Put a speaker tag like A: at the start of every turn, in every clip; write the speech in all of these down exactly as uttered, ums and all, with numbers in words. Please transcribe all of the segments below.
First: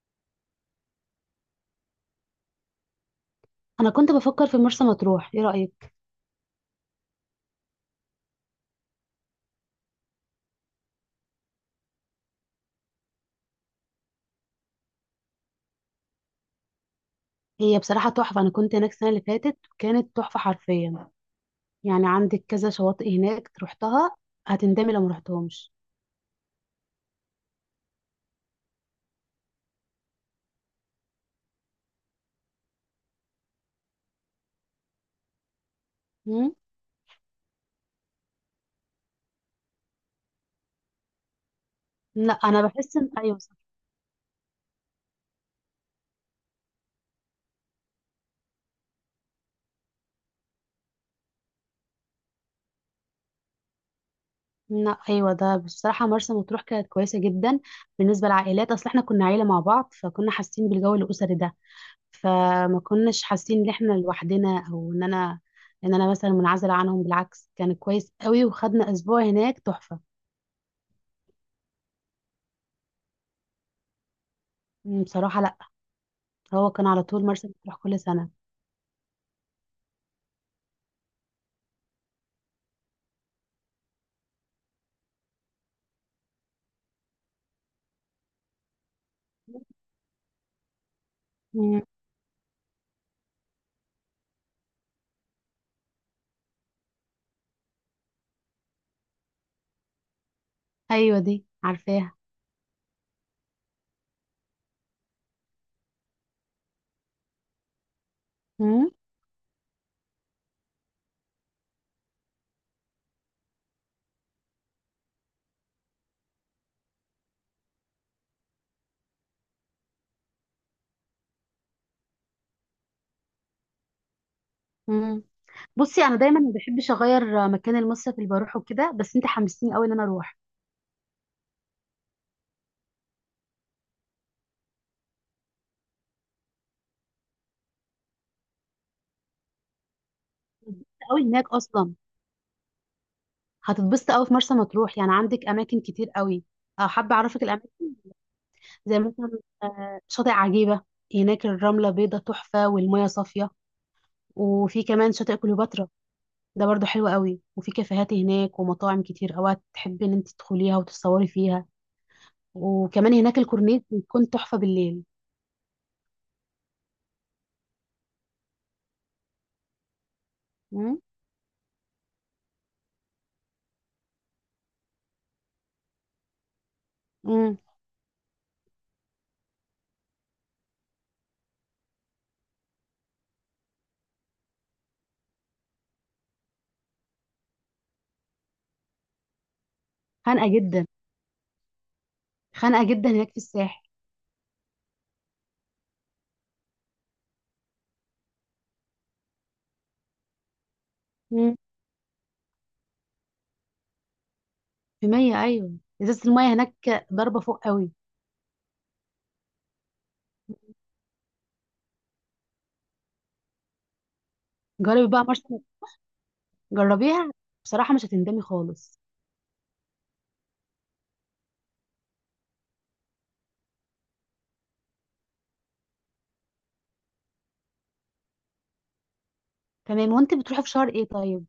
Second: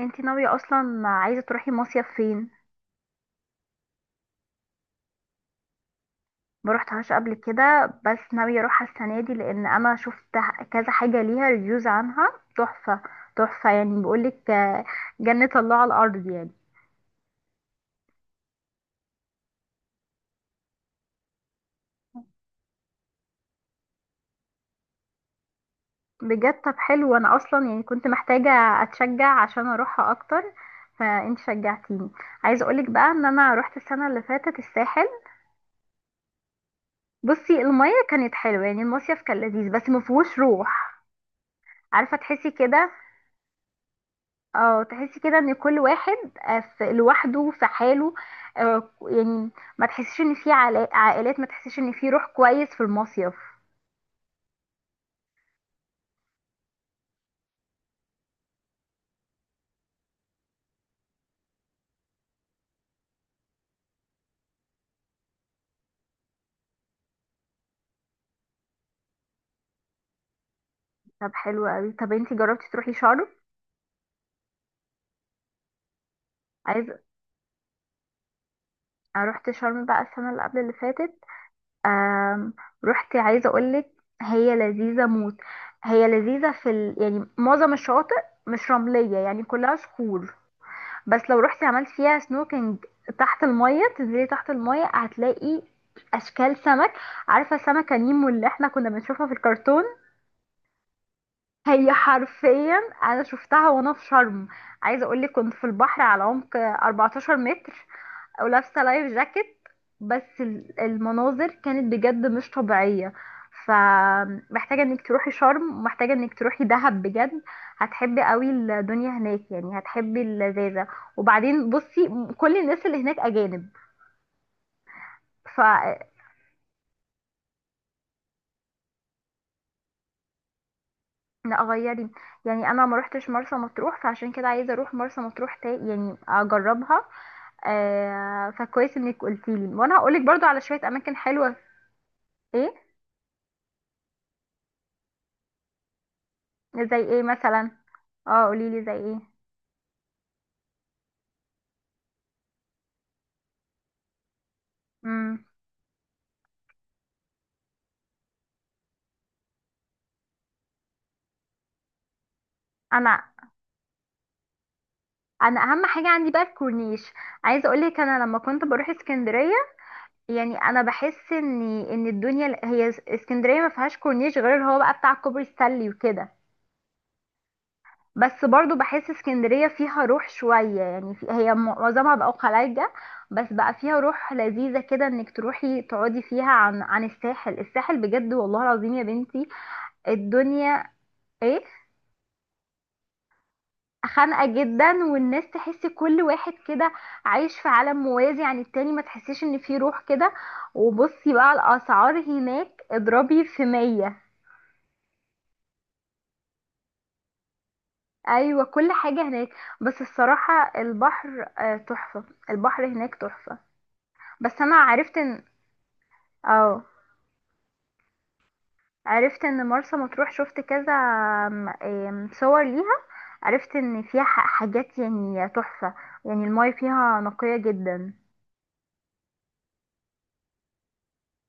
A: انتي ناوية اصلا عايزة تروحي مصيف فين؟
B: انا كنت بفكر في مرسى مطروح، ايه رايك؟
A: ما روحتهاش قبل كده، بس ناوية اروحها السنة دي لان انا شفت كذا حاجة ليها ريفيوز عنها تحفة. تحفة، يعني بقولك، آه، جنة الله على الارض يعني.
B: هي بصراحه تحفه. انا كنت هناك السنه اللي فاتت، كانت تحفه حرفيا. يعني عندك كذا شواطئ هناك رحتها. هتندمي لو ما رحتهمش.
A: بجد؟ طب حلو، انا اصلا يعني كنت محتاجة اتشجع عشان اروحها اكتر، فانت شجعتيني. عايزة اقولك بقى ان انا روحت السنة اللي فاتت الساحل.
B: مم؟
A: بصي، المية كانت حلوة يعني، المصيف كان لذيذ بس مفهوش روح. عارفة
B: لا،
A: تحسي
B: انا
A: كده؟
B: بحس ان ايوه صح.
A: اه تحسي كده ان كل واحد آه، في لوحده، في حاله. آه، يعني ما تحسيش ان في علا- عائلات، ما تحسيش ان في روح كويس في المصيف.
B: لا، ايوه، ده بصراحه مرسى مطروح كانت كويسه جدا. بالنسبه للعائلات، اصل احنا كنا عيله مع بعض فكنا حاسين بالجو الاسري ده. فما كناش حاسين ان احنا لوحدنا او ان انا ان انا مثلا منعزله عنهم. بالعكس كان كويس قوي وخدنا اسبوع هناك تحفه.
A: طب حلو قوي. طب انتي جربتي تروحي شرم؟
B: مم، بصراحه لا. هو
A: عايز
B: كان على طول مرسى مطروح كل سنة.
A: أنا رحت شرم بقى السنه اللي قبل اللي فاتت. آم، رحت، عايزه اقولك هي لذيذه موت. هي لذيذه في ال... يعني معظم الشواطئ مش رمليه يعني، كلها صخور. بس لو رحتي
B: مم.
A: عملت فيها سنوكينج تحت المية، تنزلي تحت المية هتلاقي اشكال سمك. عارفة سمكة نيمو اللي احنا كنا بنشوفها في الكرتون؟
B: أيوة، دي
A: هي
B: عارفاها.
A: حرفيا انا شفتها وانا في شرم. عايزة اقولك كنت في البحر على عمق 14 متر او لابسه
B: مم.
A: لايف جاكيت. بس ال- المناظر كانت بجد مش طبيعيه. فمحتاجه انك تروحي شرم ومحتاجه انك تروحي دهب بجد. هتحبي قوي الدنيا هناك يعني، هتحبي اللذاذه. وبعدين بصي، م- كل الناس اللي هناك اجانب.
B: مم.
A: ف
B: بصي، أنا دايما ما بحبش أغير مكان المصيف اللي بروحه كده، بس أنت حمستيني قوي إن أنا أروح.
A: لا غيري، يعني انا ما روحتش مرسى مطروح، فعشان كده عايزه اروح مرسى مطروح تا يعني اجربها. آه، فكويس انك قلتيلي، وانا هقولك برضو على شويه
B: هتتبسط
A: اماكن
B: قوي هناك
A: حلوه.
B: أصلا.
A: ايه؟
B: هتتبسط قوي في مرسى مطروح، يعني عندك أماكن كتير قوي. أه،
A: زي
B: حابة
A: ايه
B: أعرفك الأماكن.
A: مثلا. اه قوليلي زي
B: زي
A: ايه.
B: مثلا آه، شاطئ عجيبة. هناك الرملة بيضة تحفة والمية صافية. وفي كمان شاطئ
A: مم.
B: كليوباترا. ده برضو حلو قوي، وفي كافيهات هناك ومطاعم كتير أوي تحبي إن أنت تدخليها وتتصوري فيها. وكمان
A: انا
B: هناك الكورنيش بيكون تحفة بالليل.
A: انا اهم حاجه عندي بقى الكورنيش. عايزه اقولك انا لما كنت بروح اسكندريه، يعني انا
B: مم.
A: بحس ان ان الدنيا هي اسكندريه، ما فيهاش كورنيش غير اللي هو بقى بتاع كوبري ستانلي وكده.
B: مم.
A: بس برضو بحس اسكندريه فيها روح شويه يعني، في هي معظمها بقى خلايجه، بس بقى فيها روح لذيذه كده، انك تروحي تقعدي فيها. عن عن الساحل الساحل بجد والله العظيم يا بنتي
B: خانقة
A: الدنيا.
B: جدا.
A: ايه؟
B: خانقة جدا هناك في الساحل.
A: خانقة جدا، والناس تحس كل واحد كده عايش في عالم موازي عن التاني، ما تحسيش ان في روح كده. وبصي بقى،
B: مم.
A: الاسعار هناك اضربي في مية.
B: في مية، أيوة. إزازة المية هناك ضربة فوق قوي.
A: ايوه كل حاجة هناك. بس الصراحة البحر آه، تحفة، البحر هناك تحفة. بس انا
B: جربي
A: عرفت
B: بقى
A: ان
B: مرسى.
A: اه،
B: جربيها. بصراحة مش هتندمي خالص.
A: عرفت ان مرسى مطروح شفت كذا آم، آم، صور ليها. عرفت ان فيها ح- حاجات يعني تحفة، يعني المايه فيها نقية جدا.
B: تمام، وانت بتروحي في شهر ايه طيب؟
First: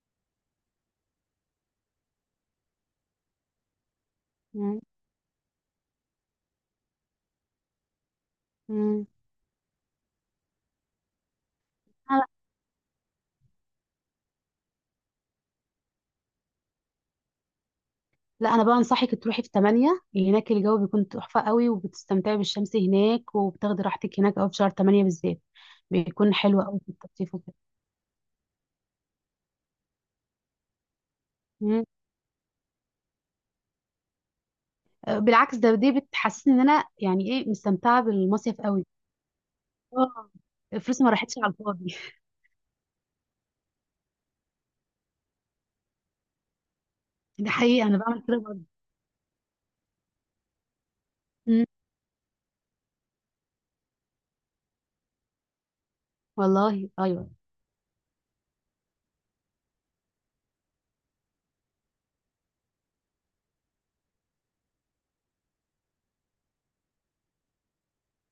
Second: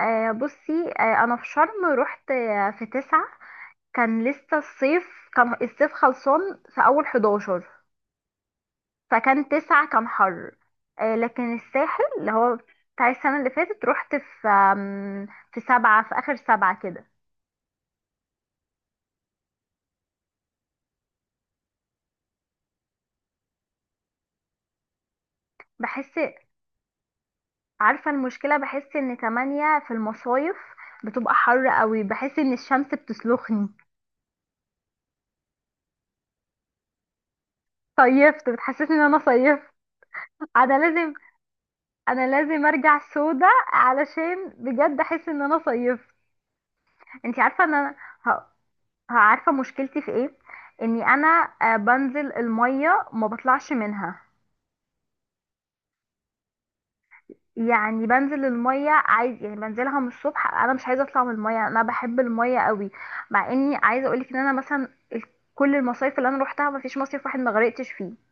A: آه بصي، آه انا في شرم رحت آه في تسعة. كان لسه
B: مم.
A: الصيف، كان الصيف خلصان في اول حداشر،
B: مم.
A: فكان تسعة كان حر. آه لكن الساحل،
B: أنا-
A: اللي هو بتاع السنة اللي فاتت، رحت في آم، في سبعة، في اخر سبعة كده.
B: لا، أنا بقى أنصحك تروحي في تمانية، هناك الجو بيكون تحفة قوي وبتستمتعي بالشمس هناك وبتاخدي راحتك هناك أوي في شهر تمانية بالذات.
A: بحس،
B: بيكون حلو قوي في التخطيف وكده.
A: عارفة المشكلة؟ بحس ان تمانية في المصايف بتبقى حر قوي، بحس ان الشمس بتسلخني.
B: بالعكس ده دي بتحسسني ان انا يعني ايه مستمتعه
A: صيفت،
B: بالمصيف قوي.
A: بتحسسني ان انا صيفت.
B: اه،
A: انا
B: فلوسي ما
A: لازم
B: راحتش على الفاضي.
A: انا لازم ارجع سودا علشان بجد احس ان انا صيفت. انت
B: ده
A: عارفه ان
B: حقيقي،
A: انا،
B: انا بعمل
A: ه-
B: كده برضه.
A: ه- عارفه مشكلتي في ايه؟ اني انا
B: أمم،
A: آه، بنزل الميه ما بطلعش منها.
B: والله ايوه.
A: يعني بنزل الميه عادي، يعني بنزلها من الصبح، انا مش عايزه اطلع من الميه، انا بحب الميه قوي. مع اني عايزه اقولك ان انا مثلا، ال- كل المصايف اللي انا روحتها ما فيش مصيف واحد ما غرقتش فيه.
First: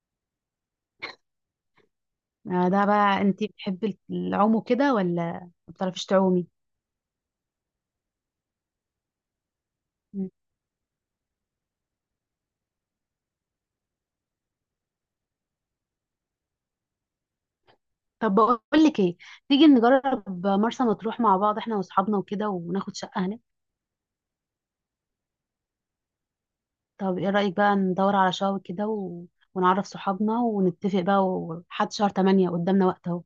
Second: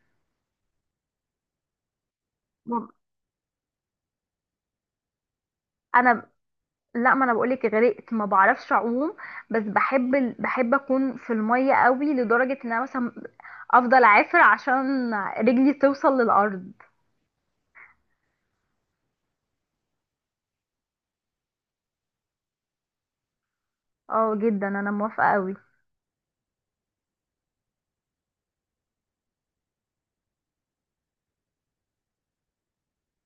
B: آه، ده
A: ما-
B: بقى انت بتحبي العوم وكده ولا ما بتعرفيش
A: انا
B: تعومي؟
A: لا، ما انا بقولك غرقت، ما بعرفش اعوم. بس بحب
B: أمم.
A: ال- بحب اكون في الميه قوي، لدرجه ان انا مثلا افضل اعافر عشان رجلي توصل للارض.
B: طب بقول لك ايه، تيجي نجرب مرسى مطروح مع بعض احنا واصحابنا وكده وناخد شقه هناك.
A: اه جدا، انا موافقة قوي.
B: طب ايه رايك بقى ندور على شقه كده و... ونعرف صحابنا ونتفق بقى، وحد شهر تمانية قدامنا وقت اهو.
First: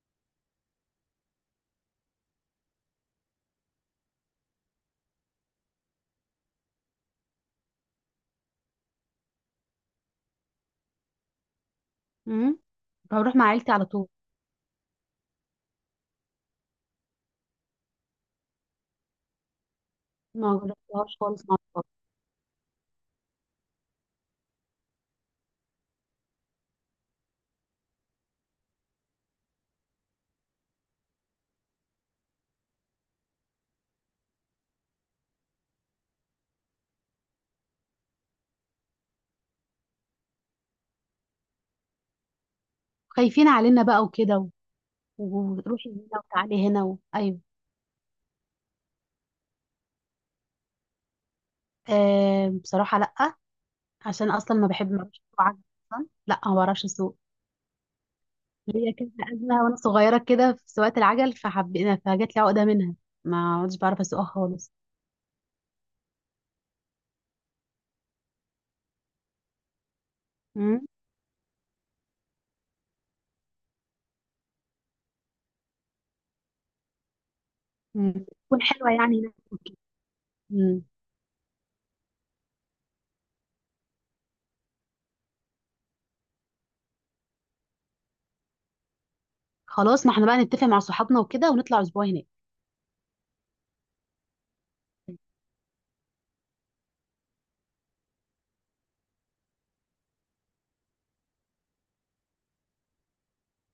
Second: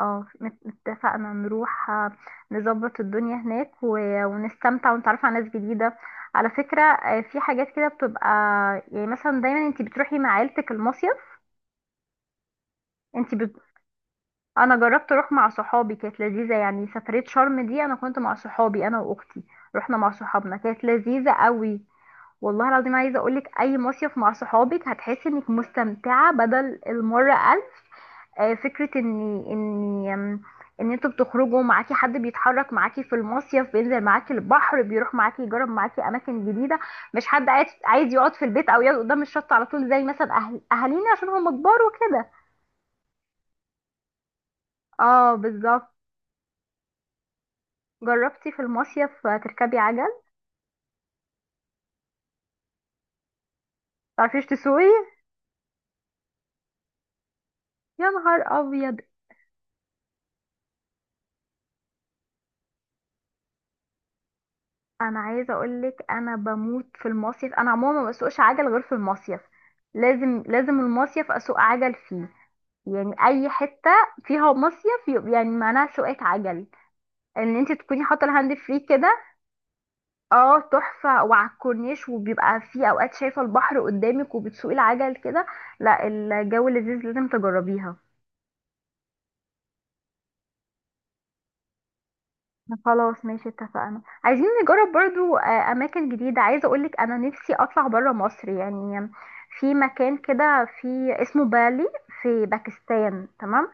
A: اه مت- اتفقنا نروح، آه، نظبط الدنيا هناك و- ونستمتع ونتعرف على ناس جديدة. على فكرة، آه، في حاجات كده بتبقى يعني، مثلا دايما انتي بتروحي مع عيلتك المصيف.
B: أمم.
A: انتي
B: هروح مع
A: بت...
B: عيلتي على طول.
A: انا جربت اروح مع صحابي، كانت لذيذة يعني، سفرية شرم دي انا كنت مع صحابي انا واختي، رحنا مع
B: ما
A: صحابنا كانت
B: جربتهاش
A: لذيذة
B: خالص.
A: قوي. والله العظيم عايزة اقولك، اي مصيف مع صحابك هتحسي انك مستمتعة بدل المرة ألف. آه، فكرة ان ان آم، ان انتوا بتخرجوا، معاكي حد بيتحرك معاكي في المصيف، بينزل معاكي البحر، بيروح معاكي، يجرب معاكي اماكن جديدة، مش حد قاعد عايز يقعد في البيت او يقعد قدام الشط على طول، زي مثلا اهل اهالينا عشان هم كبار وكده.
B: خايفين علينا بقى وكده و-
A: اه
B: وروحي
A: بالظبط.
B: هنا وتعالي هنا و... ايوه.
A: جربتي في المصيف تركبي عجل؟
B: آه، بصراحه لا. عشان
A: متعرفيش
B: اصلا ما
A: تسوقي؟
B: بحب ما بعرفش اسوق عجل. اصلا لا، ما بعرفش اسوق.
A: يا نهار
B: ليا
A: ابيض.
B: كذا ازمه وانا صغيره كده في سواقه العجل، فحبينا فجات لي عقده منها. ما عدتش بعرف اسوقها خالص.
A: انا عايزه اقولك، انا بموت في المصيف، انا عموما ما بسوقش عجل غير في المصيف. لازم لازم
B: امم.
A: المصيف اسوق عجل فيه. يعني اي حته فيها مصيف يبقى يعني معناها سواقه عجل، ان انت تكوني
B: أمم.
A: حاطه الهاند
B: تكون
A: فري
B: حلوه
A: كده.
B: يعني هناك وكده.
A: اه
B: أمم.
A: تحفه، وعلى الكورنيش وبيبقى في اوقات شايفه البحر قدامك وبتسوقي العجل كده. لا الجو لذيذ، لازم تجربيها.
B: خلاص، ما احنا بقى نتفق مع صحابنا وكده ونطلع اسبوع هناك.
A: خلاص ماشي، اتفقنا. عايزين نجرب برضو آه، اماكن جديده. عايزه اقولك، انا نفسي اطلع برا مصر يعني، في مكان كده في، اسمه بالي في باكستان. تمام،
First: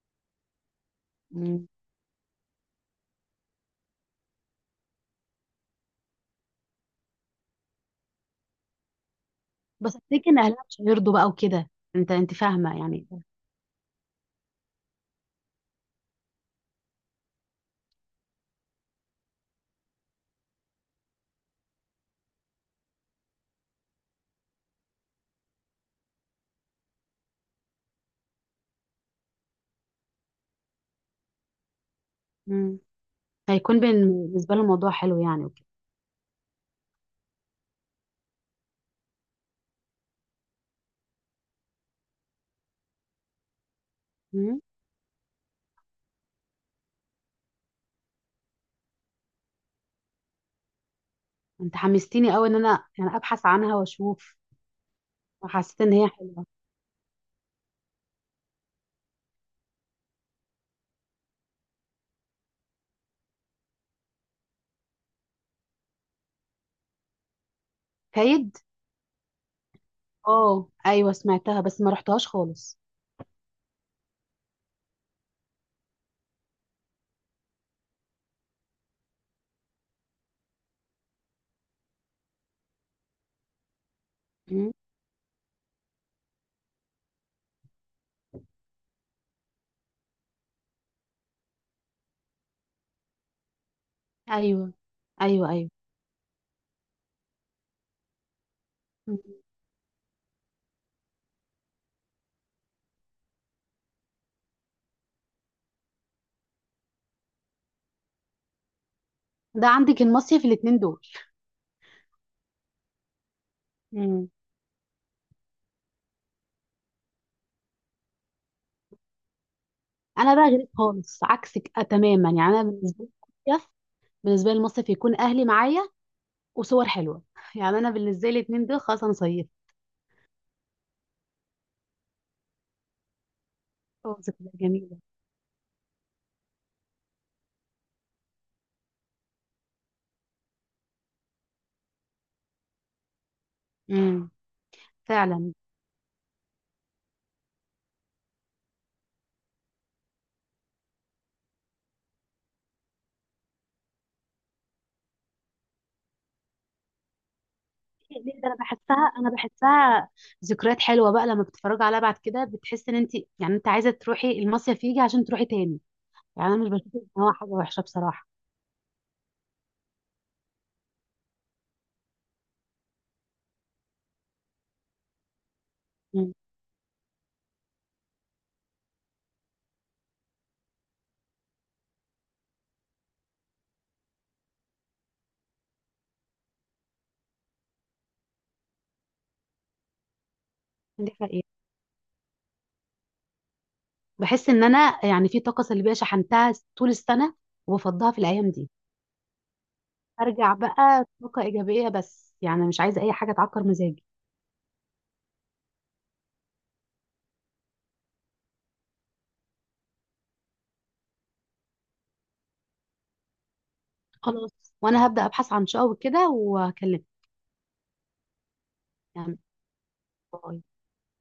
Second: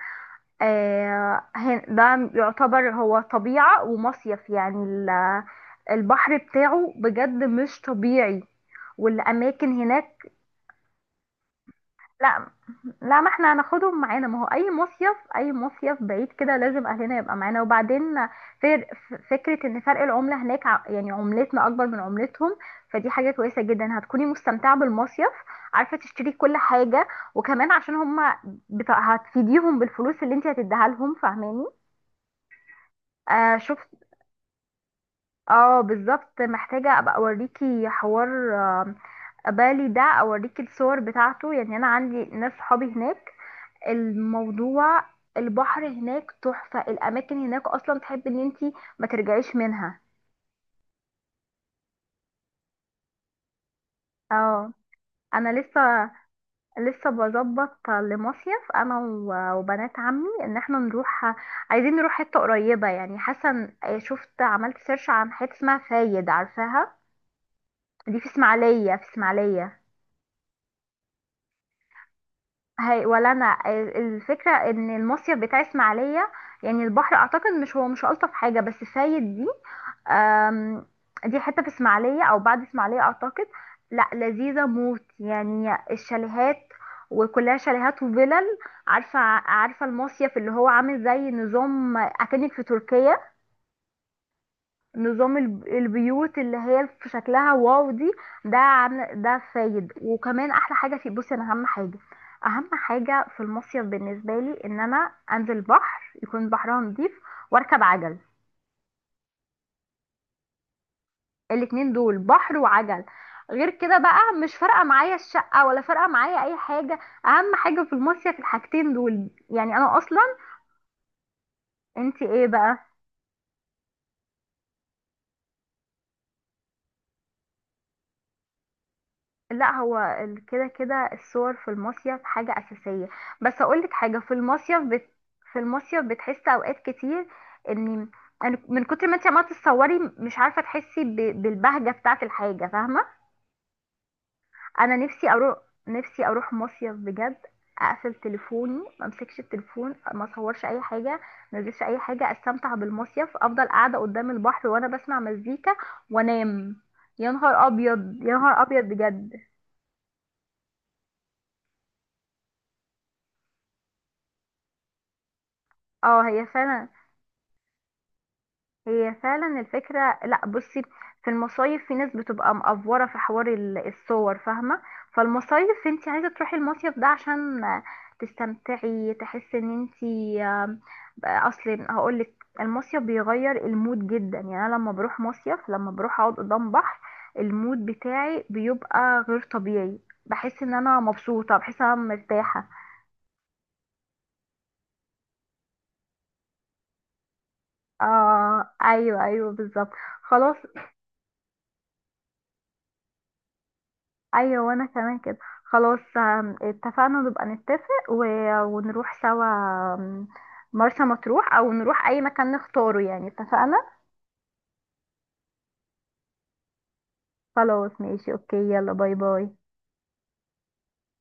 A: آه،
B: أمم.
A: هن- ده يعتبر هو طبيعة ومصيف يعني، ال- البحر بتاعه بجد مش طبيعي، والأماكن
B: بس
A: هناك.
B: افتكر ان اهلها مش هيرضوا بقى وكده. انت انت
A: لا،
B: فاهمه يعني.
A: لا ما احنا هناخدهم معانا، ما هو أي مصيف، أي مصيف بعيد كده لازم أهلنا يبقى معانا. وبعدين فر- ف- فكرة إن فرق العملة هناك، ع- يعني عملتنا أكبر من عملتهم، فدي حاجة كويسة جدا، هتكوني مستمتعة بالمصيف، عارفة تشتري كل حاجة. وكمان عشان هما بتا- هتفيديهم بالفلوس اللي انت هتديها لهم، فاهماني؟
B: أمم.
A: آه
B: هيكون بين-
A: شفت.
B: بالنسبه لهم الموضوع حلو يعني وكده.
A: اه بالظبط، محتاجة ابقى اوريكي حوار. آه، بالي ده اوريكي الصور بتاعته يعني، انا عندي ناس صحابي هناك،
B: مم.
A: الموضوع، البحر هناك تحفة، الاماكن هناك اصلا تحب ان انتي ما ترجعيش منها.
B: انت حمستيني قوي ان انا يعني ابحث عنها واشوف.
A: اه، انا
B: وحسيت ان هي
A: لسه،
B: حلوه.
A: لسه بظبط لمصيف انا و- وبنات عمي، ان احنا نروح. عايزين نروح حتة قريبة يعني، حاسة إن- شفت عملت سيرش عن حتة اسمها فايد، عارفاها؟ دي في
B: كايد.
A: اسماعيلية، في اسماعيلية.
B: اه، ايوه، سمعتها بس ما رحتهاش خالص.
A: هي ولا انا، ال- الفكره ان المصيف بتاع اسماعيليه، يعني البحر اعتقد، مش هو مش الطف حاجه، بس فايد دي آم، دي حته في اسماعيليه او بعد اسماعيليه اعتقد. لا لذيذه
B: مم.
A: موت يعني، الشاليهات، وكلها شاليهات وفلل. عارفه عارفه المصيف اللي هو عامل زي نظام اكنك في تركيا؟
B: ايوه،
A: نظام
B: ايوه،
A: الب-
B: ايوه.
A: البيوت اللي هي في شكلها واو دي. ده
B: مم.
A: عن ده فايد، وكمان احلى حاجه في، بصي انا اهم حاجه، اهم حاجه في المصيف بالنسبه لي، ان انا انزل بحر يكون بحرها نضيف واركب عجل.
B: ده عندك المصيف الاتنين دول.
A: الاتنين دول، بحر وعجل. غير كده
B: مم.
A: بقى مش فارقه معايا الشقه، ولا فارقه معايا اي حاجه، اهم حاجه في المصيف الحاجتين دول. يعني انا اصلا،
B: انا بقى غيرك خالص، عكسك آه
A: انت
B: تماما،
A: ايه
B: يعني انا
A: بقى؟
B: بالنسبه لي المصيف، بالنسبه لي المصيف يكون اهلي معايا. وصور حلوه يعني انا بالنسبه لي الاتنين دول خلاص انا صيفت.
A: لا هو ال- كده كده الصور في المصيف حاجة أساسية. بس أقولك
B: اه،
A: حاجة، في
B: ذكريات
A: المصيف
B: جميله.
A: بت... في المصيف بتحس أوقات كتير إن، أنا من كتر ما انت عمالة تتصوري مش عارفة تحسي ب... بالبهجة بتاعة الحاجة، فاهمة؟
B: امم
A: أنا نفسي
B: فعلا.
A: أروح، نفسي أروح مصيف بجد، أقفل تليفوني ما أمسكش التليفون، ما أصورش أي حاجة، ما أنزلش أي حاجة، أستمتع بالمصيف، أفضل قاعدة قدام البحر وأنا بسمع مزيكا وأنام. يا نهار أبيض،
B: إيه،
A: يا
B: ليه ده انا
A: نهار أبيض
B: بحسها انا
A: بجد.
B: بحسها ذكريات حلوه بقى، لما بتتفرجي عليها بعد كده بتحس ان انت يعني انت عايزه تروحي المصيف يجي عشان تروحي تاني.
A: اه هي
B: يعني انا مش
A: فعلا،
B: بشوف ان هو حاجه وحشه بصراحه.
A: هي فعلا الفكرة. لا بصي، في المصايف في ناس بتبقى مقفورة في حوار ال- الصور، فاهمة؟ فالمصايف انت عايزة
B: امم.
A: تروحي المصيف ده عشان تستمتعي، تحسي ان انت، آم، اصل هقولك، المصيف بيغير المود جدا يعني، انا لما بروح مصيف، لما بروح اقعد قدام بحر، المود بتاعي بيبقى غير طبيعي، بحس ان انا
B: دي حقيقة.
A: مبسوطة، بحس ان انا مرتاحة.
B: بحس ان انا يعني في طاقه سلبيه شحنتها طول السنه وبفضها في الايام
A: اه
B: دي.
A: ايوه، ايوه بالظبط.
B: ارجع
A: خلاص،
B: بقى طاقه ايجابيه، بس يعني مش عايزه اي حاجه تعكر مزاجي.
A: ايوه وانا كمان كده. خلاص، آم، اتفقنا، نبقى نتفق و... ونروح سوا، آم، مرسى مطروح، او نروح اي مكان نختاره يعني. اتفقنا.
B: خلاص، وانا هبدا ابحث عن شقق وكده وهكلمك.
A: خلاص ماشي، اوكي، يلا باي
B: يعني
A: باي.
B: باي.